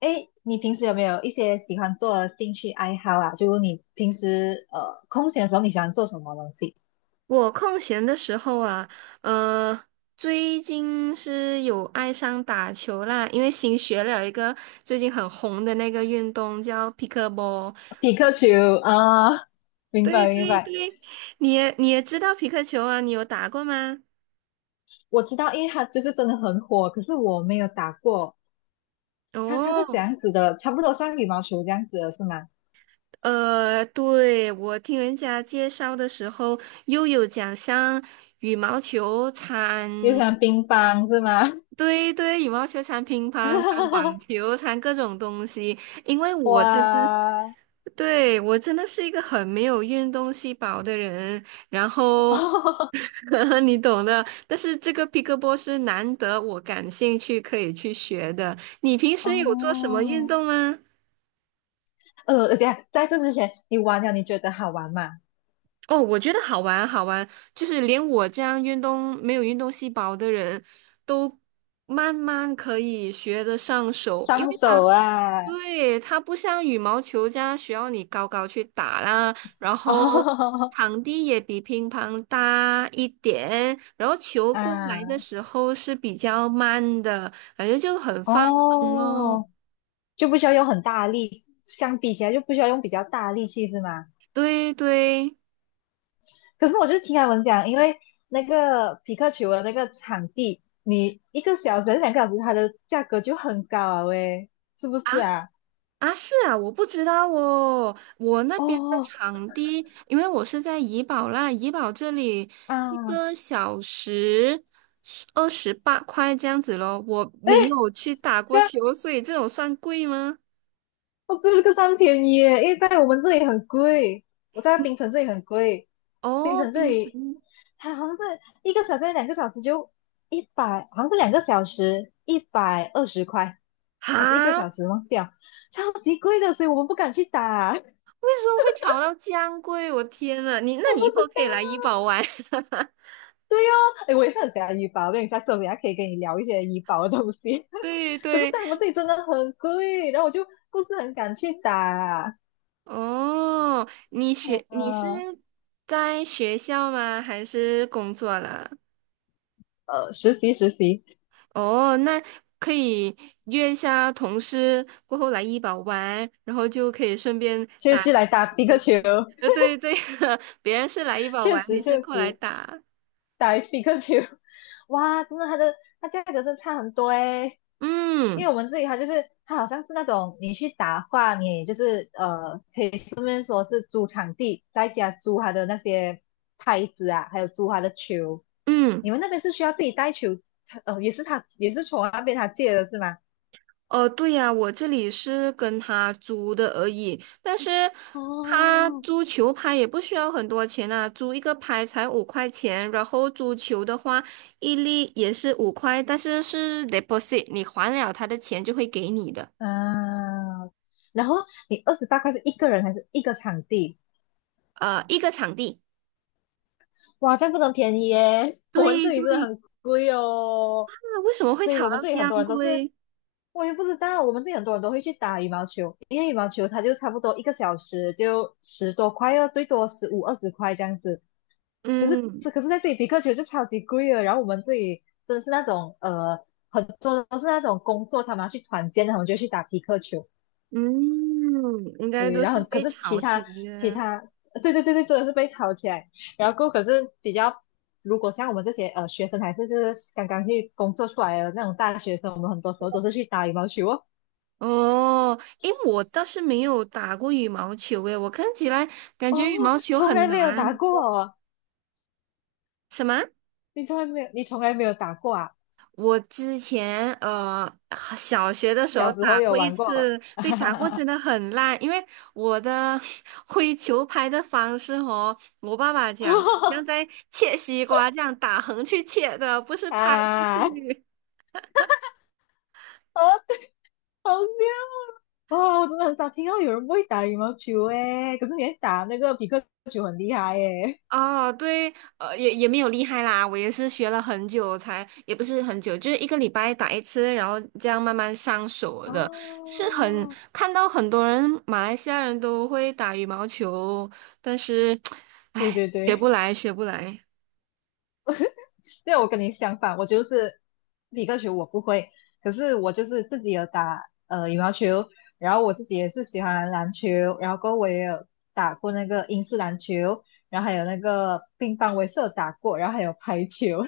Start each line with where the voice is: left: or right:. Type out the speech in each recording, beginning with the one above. left: 哎，你平时有没有一些喜欢做的兴趣爱好啊？就你平时空闲的时候，你喜欢做什么东西？
right: 我空闲的时候啊，呃，最近是有爱上打球啦，因为新学了一个最近很红的那个运动叫皮克波。
left: 皮克球啊，明
right: 对
left: 白明
right: 对
left: 白，
right: 对，你也知道皮克球啊，你有打过吗？
left: 我知道，因为它就是真的很火，可是我没有打过。它是怎
right: 哦，
left: 样子的？差不多像羽毛球这样子的是吗？
right: 对，我听人家介绍的时候，又有讲像羽毛球掺，
left: 又像乒乓是吗？
right: 对对，羽毛球掺乒乓、掺网 球、掺各种东西。因为
left: 哇，
right: 我真 对，我真的是一个很没有运动细胞的人，然后
left: 哦
right: 你懂的。但是这个 p 克波是难得我感兴趣可以去学的。你平时有做什么运
left: 哦
right: 动吗？
left: 等一下，在这之前你玩了，你觉得好玩吗？
right: 哦，我觉得好玩好玩，就是连我这样运动没有运动细胞的人都慢慢可以学得上手，因
left: 双
right: 为
left: 手
right: 它。
left: 啊，
right: 对，它不像羽毛球这样需要你高高去打啦，然 后
left: 哦
right: 场地也比乒乓大一点，然后球过来的
left: 啊。
right: 时候是比较慢的，感觉就很放松咯。
left: 哦，就不需要用很大的力，相比起来就不需要用比较大的力气是吗？
right: 对对
left: 可是我就是听他们讲，因为那个匹克球的那个场地，你一个小时还是两个小时，它的价格就很高啊，喂，是不是
right: 啊，
left: 啊？
right: 啊，是啊，我不知道哦。我那边的
left: 哦
right: 场地，因为我是在怡保啦，怡保这里一
left: 啊，
right: 个小时28块这样子咯。我没
left: 哎，
right: 有去打
left: 这
right: 过
left: 样
right: 球，所以这种算贵吗？
left: 哦，对，这个算便宜耶，因为在我们这里很贵，我在槟城这里很贵，槟
right: 哦，
left: 城这
right: 冰
left: 里
right: 城
left: 它好像是一个小时、两个小时就一百，好像是两个小时120块，还是一个
right: 哈，为
left: 小时忘记了，超级贵的，所以我们不敢去打，我不
right: 什么会炒到这样贵？我天呐，你那你以
left: 知
right: 后可以来怡
left: 道。
right: 保玩。
left: 对哦，哎，我也是很喜欢医保，我跟你下次我等下可以跟你聊一些医保的东西，
right: 对
left: 可是
right: 对，
left: 在我们这里真的很贵，然后我就不是很敢去打，
right: 哦，你是
left: 呃，
right: 在学校吗？还是工作了？
left: 实习实习。
right: 哦，那可以约一下同事过后来医保玩，然后就可以顺便
left: 就
right: 打。
left: 就来打皮克球，
right: 对对，别人是来医保
left: 确
right: 玩，你
left: 实
right: 是
left: 确
right: 过来
left: 实
right: 打。
left: 打皮克球，哇，真的它的它价格真的差很多诶，因为
right: 嗯
left: 我们这里它就是它好像是那种你去打话，你也就是可以顺便说是租场地，在家租它的那些拍子啊，还有租它的球。
right: 嗯，
left: 你们那边是需要自己带球，他也是他也是从那边他借的是吗？
right: 哦，对呀，我这里是跟他租的而已，但是他
left: 哦，
right: 租球拍也不需要很多钱啊，租一个拍才5块钱，然后租球的话一粒也是五块，但是是 deposit，你还了他的钱就会给你的，
left: 啊，然后你28块是一个人还是一个场地？
right: 一个场地。
left: 哇，这样真的很便宜耶！我们
right: 对
left: 这里真的
right: 对，
left: 很贵哦，
right: 啊，为什么会
left: 所以
right: 炒
left: 我们
right: 到
left: 这里很
right: 江
left: 多人都是，
right: 龟？
left: 我也不知道，我们这里很多人都会去打羽毛球，因为羽毛球它就差不多一个小时就十多块哦，最多15-20块这样子。可是
right: 嗯
left: 这可是在这里皮克球就超级贵了，然后我们这里真的是那种很多都是那种工作，他们要去团建，他们就去打皮克球。
right: 嗯，应该
left: 对，
right: 都
left: 然
right: 是
left: 后可
right: 被
left: 是其
right: 炒起
left: 他
right: 来
left: 其
right: 的。
left: 他，对对对对，真的是被炒起来。然后过后可是比较，如果像我们这些学生，还是就是刚刚去工作出来的那种大学生，我们很多时候都是去打羽毛球哦。
right: 哦，诶，我倒是没有打过羽毛球，诶，我看起来感觉羽
left: 哦，
right: 毛球
left: 从
right: 很
left: 来没有打
right: 难。
left: 过哦，
right: 什么？
left: 你从来没有，你从来没有打过啊？
right: 我之前小学的时
left: 小
right: 候
left: 时候
right: 打
left: 有
right: 过一
left: 玩过，
right: 次，对，打过真的很烂，因为我的 挥球拍的方式哦，我爸爸讲，好像在切西瓜这样打横去切的，不是拍过
left: 啊，好
right: 去。
left: 好笑哇！我真的很少听到有人不会打羽毛球诶，可是你会打那个匹克球很厉害诶。
right: 啊，对，也没有厉害啦，我也是学了很久才，也不是很久，就是一个礼拜打一次，然后这样慢慢上手的，是很
left: 哦，
right: 看到很多人马来西亚人都会打羽毛球，但是，
left: 对
right: 唉，
left: 对
right: 学不
left: 对，
right: 来，学不来。
left: 对我跟你相反，我就是皮克球我不会，可是我就是自己有打羽毛球，然后我自己也是喜欢篮球，然后过后我也有打过那个英式篮球，然后还有那个乒乓，我也是有打过，然后还有排球，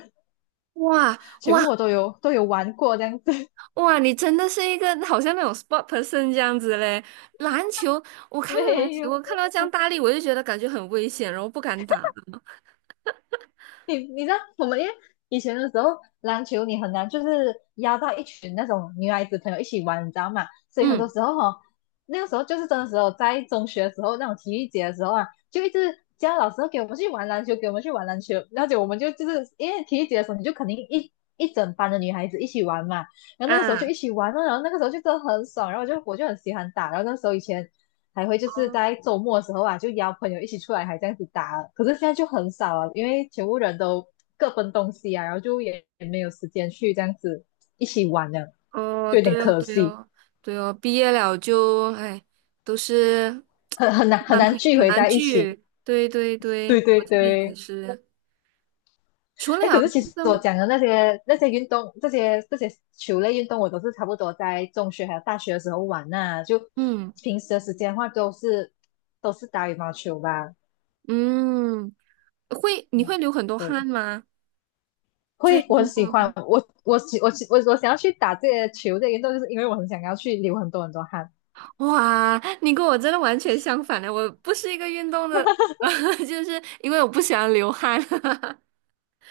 right: 哇
left: 全
right: 哇
left: 部我都有玩过这样子。
right: 哇！你真的是一个好像那种 sport person 这样子嘞。篮球，我看到篮
left: 没
right: 球，
left: 有，
right: 我看到这样大力，我就觉得感觉很危险，然后不敢打。
left: 你知道我们因为以前的时候篮球你很难就是邀到一群那种女孩子朋友一起玩，你知道吗？所以很多
right: 嗯
left: 时候哦，那个时候就是真的时候，在中学的时候那种体育节的时候啊，就一直叫老师哦给我们去玩篮球，给我们去玩篮球，而且我们就就是因为体育节的时候，你就肯定一整班的女孩子一起玩嘛，然后那个时候就一
right: 啊。
left: 起玩了，然后那个时候就真的很爽，然后我就很喜欢打，然后那时候以前还会就是
right: 哦
left: 在周末的时候啊，就邀朋友一起出来，还这样子打可是现在就很少了，因为全部人都各奔东西啊，然后就也没有时间去这样子一起玩了，
right: 哦，
left: 就有点
right: 对哦，
left: 可
right: 对
left: 惜，
right: 哦，对哦，毕业了就，哎，都是
left: 很难很
right: 男
left: 难
right: 朋友
left: 聚
right: 很
left: 回
right: 难
left: 在一起。
right: 聚。对对
left: 对
right: 对，
left: 对
right: 我这里也
left: 对，
right: 是。除
left: 哎，可
right: 了
left: 是其
right: 运
left: 实我
right: 动，
left: 讲的那些那些运动，这些这些球类运动，我都是差不多在中学还有大学的时候玩呐、就
right: 嗯
left: 平时的时间的话，都是都是打羽毛球吧。
right: 嗯，会你
left: 嗯，
right: 会流很多
left: 对，
right: 汗吗？
left: 会，我很
right: 运动
left: 喜
right: 的
left: 欢，
right: 话
left: 我我喜我喜我我想要去打这些球这原运动，就是因为我很想要去流很多很多汗。
right: 哇，你跟我真的完全相反的，我不是一个运动的，就是因为我不喜欢流汗。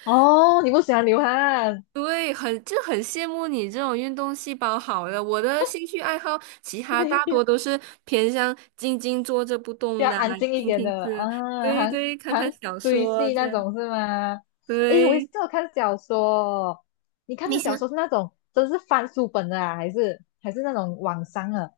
left: 哦，你不喜欢流汗？
right: 对，很，就很羡慕你这种运动细胞好的。我的兴趣爱好，其 他
left: 没
right: 大
left: 有，
right: 多都是偏向静静坐着不
left: 比
right: 动
left: 较
right: 的啊
left: 安静一
right: 听
left: 点
right: 听
left: 的
right: 歌，
left: 啊，
right: 对
left: 韩
right: 对，看看
left: 韩
right: 小
left: 追
right: 说
left: 戏
right: 这
left: 那
right: 样。
left: 种是吗？诶，我也是
right: 对，
left: 有看小说，你看
right: 明
left: 的小
right: 星
left: 说是那种真是翻书本的啊，还是还是那种网上的？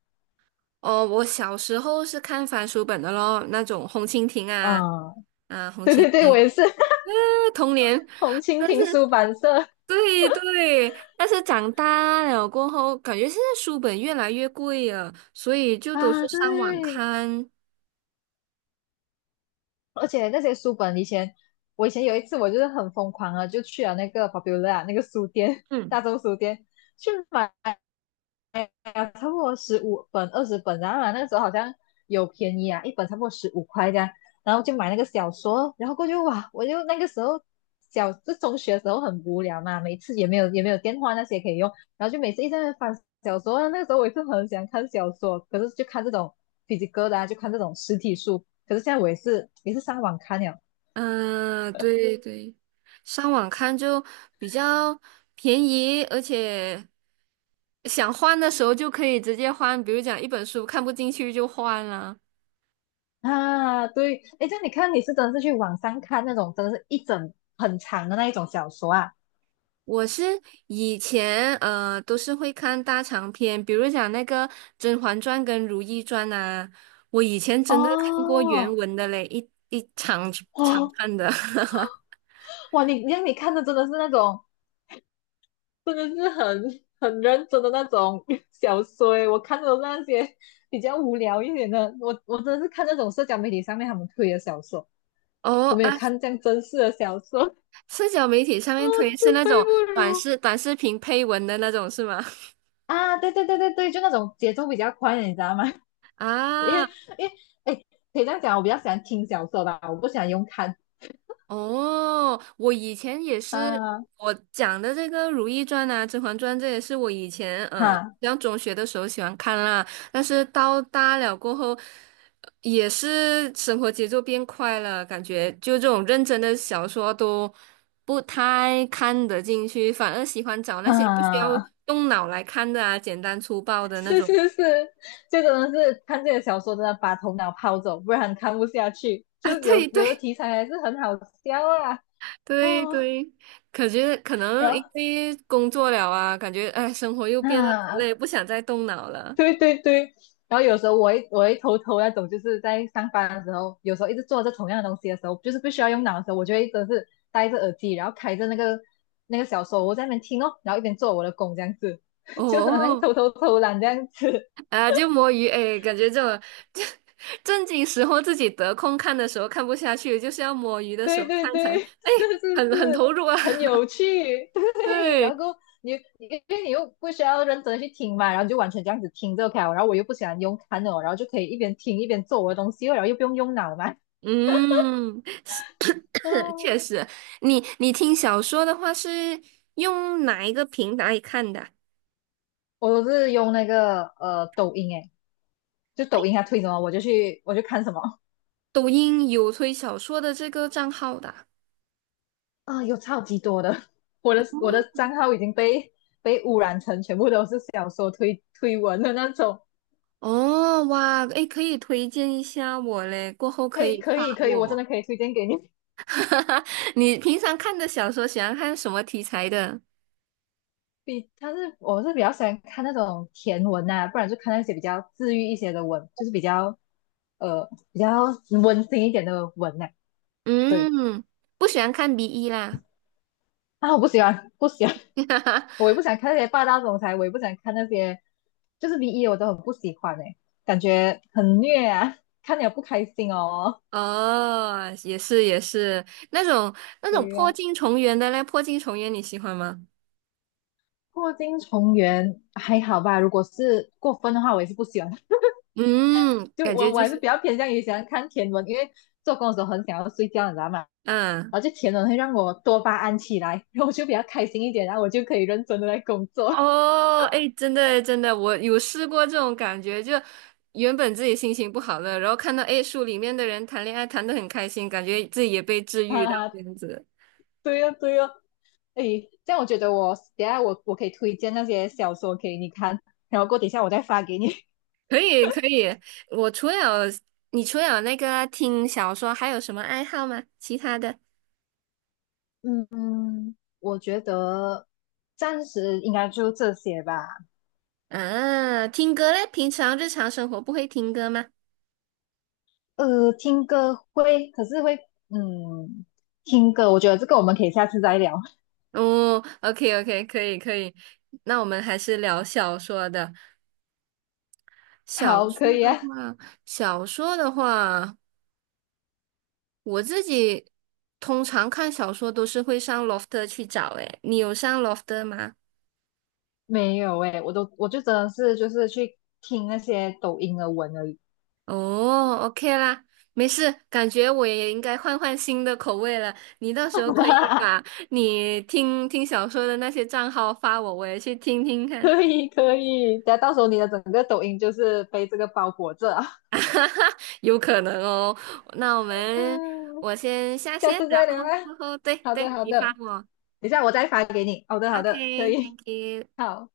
right: 哦，我小时候是看翻书本的咯，那种红蜻蜓啊，
left: 啊，
right: 啊，红
left: 对
right: 蜻
left: 对对，我
right: 蜓，
left: 也是
right: 童年，
left: 红蜻
right: 但
left: 蜓
right: 是。
left: 出版社
right: 对对，但是长大了过后，感觉现在书本越来越贵了，所以就都是
left: 啊，
right: 上网
left: 对。
right: 看。
left: 而且那些书本以前，我以前有一次我就是很疯狂啊，就去了那个 Popular 那个书店，
right: 嗯。
left: 大众书店去买了差不多15本、20本，然后啊那个时候好像有便宜啊，一本差不多15块这样，然后就买那个小说，然后过去哇，我就那个时候小就中学的时候很无聊嘛，每次也没有也没有电话那些可以用，然后就每次一直在那边翻小说啊那个时候我也是很喜欢看小说，可是就看这种 p h y c a 的啊，就看这种实体书，可是现在我也是也是上网看了。
right: 嗯，对对，上网看就比较便宜，而且想换的时候就可以直接换，比如讲一本书看不进去就换了。
left: 啊，对，哎，这样你看，你是真的是去网上看那种，真的是一整很长的那一种小说啊？
right: 我是以前都是会看大长篇，比如讲那个《甄嬛传》跟《如懿传》呐，我以前真的看过原
left: 哦，
right: 文的嘞，一长长
left: 哇
right: 看的。
left: 哇，你让你看的真的是那种，真的是很认真的那种 小说诶，我看的都是那些比较无聊一点的，我真的是看那种社交媒体上面他们推的小说，
right: 哦
left: 我没
right: 啊，
left: 有看这样真实的小说，
right: 社交媒体上面推是
left: 自
right: 那
left: 愧
right: 种
left: 不
right: 短
left: 如。
right: 视短视频配文的那种是吗？
left: 啊，对对对对对，就那种节奏比较快的，你知道吗？因为
right: 啊，
left: 因为哎，可以这样讲，我比较喜欢听小说吧，我不喜欢用看
right: 哦，我以前也是，
left: 啊
right: 我讲的这个《如懿传》啊，《甄嬛传》，这也是我以前嗯，
left: 哈
right: 上中学的时候喜欢看啦。但是到大了过后，也是生活节奏变快了，感觉就这种认真的小说都不太看得进去，反而喜欢找那些不需要
left: 啊，
right: 动脑来看的啊，简单粗暴 的那
left: 是
right: 种
left: 是是，就真的是看这个小说真的把头脑抛走，不然看不下去。
right: 啊。
left: 就有
right: 对
left: 有的
right: 对，
left: 题材还是很好笑啊
right: 对
left: 哦，
right: 对，感觉可
left: 然
right: 能
left: 后
right: 因为工作了啊，感觉哎，生活又变得很
left: 啊
right: 累，不想再动脑 了。
left: 对对对，然后有时候我会偷偷那种，就是在上班的时候，有时候一直做着同样的东西的时候，就是不需要用脑的时候，我就会真的是戴着耳机，然后开着那个小说，我在那边听哦，然后一边做我的工这样子，就好能
right: 哦，
left: 偷偷偷懒这样子。
right: 啊，就摸鱼，哎，感觉这种 正经时候自己得空看的时候看不下去，就是要摸鱼的时
left: 对
right: 候
left: 对
right: 看才，
left: 对，
right: 哎，
left: 是是
right: 很
left: 是，
right: 投入啊。
left: 很 有趣。对，然
right: 对，
left: 后你因为你又不需要认真地去听嘛，然后你就完全这样子听着 OK 了然后我又不喜欢用看的哦，然后就可以一边听一边做我的东西哦，然后又不用用脑嘛。
right: 嗯，是，
left: 嗯，
right: 确实，你听小说的话是用哪一个平台看的啊
left: 我都是用那个抖音诶，就抖音它推什么我就看什么
right: 抖音有推小说的这个账号的啊
left: 啊、有超级多的，我的账号已经被污染成全部都是小说推文的那种。
right: 哦，哇，诶，可以推荐一下我嘞，过后可
left: 嘿
right: 以
left: 可
right: 发
left: 以可以，我真
right: 我。
left: 的可以推荐给你。
right: 你平常看的小说喜欢看什么题材的？
left: 比他是我是比较喜欢看那种甜文呐、不然就看那些比较治愈一些的文，就是比较比较温馨一点的文呐、对
right: 嗯，不喜欢看 BE 啦。
left: 啊，我不喜欢不喜欢。我也 不想看那些霸道总裁，我也不想看那些，就是 BE 我都很不喜欢哎、感觉很虐啊，看了不开心哦。
right: 哦，也是也是，那种那种
left: 对
right: 破
left: 呀、
right: 镜重圆的嘞，破镜重圆你喜欢吗？
left: 破镜重圆还好吧，如果是过分的话，我也是不喜欢。
right: 嗯，
left: 就
right: 感
left: 我
right: 觉
left: 我
right: 就
left: 还是
right: 是，
left: 比较偏向于喜欢看甜文，因为做工的时候很想要睡觉，你知道吗？
right: 嗯。
left: 然后就甜文会让我多巴胺起来，然后我就比较开心一点，然后我就可以认真的来工作。
right: 哦，哎，真的真的，我有试过这种感觉，就原本自己心情不好了，然后看到哎书里面的人谈恋爱谈得很开心，感觉自己也被治 愈
left: 哈
right: 到这
left: 哈，
right: 样子。
left: 对哦对哦，诶，这样我觉得我等下我我可以推荐那些小说给你看，然后等一下我再发给你。
right: 可以可以，我除了你除了那个听小说，还有什么爱好吗？其他的
left: 嗯，我觉得暂时应该就这些吧。
right: 啊，听歌嘞？平常日常生活不会听歌吗？
left: 呃，听歌会，可是会，嗯，听歌，我觉得这个我们可以下次再聊。
right: 哦，OK OK，可以可以，那我们还是聊小说的。小
left: 好，可
right: 说
left: 以
right: 的
left: 啊。
right: 话，小说的话。我自己通常看小说都是会上 Lofter 去找，诶，你有上 Lofter 吗？
left: 没有诶，我就真的是就是去听那些抖音的文而已。
right: 哦，OK 啦，没事，感觉我也应该换换新的口味了。你到时候可以把 你听听小说的那些账号发我，我也去听听看，
left: 可以可以，等下到时候你的整个抖音就是被这个包裹着啊。
right: 有可能哦。那我 们
left: 嗯，
right: 我先下
left: 下
right: 线，
left: 次
right: 然
left: 再聊
right: 后过
left: 啊。
right: 后对
left: 好的，
right: 对，
left: 好
right: 你
left: 的，
right: 发
left: 等
right: 我
left: 一下我再发给你。好的，好的，可以，
right: ，OK，Thank you。
left: 好。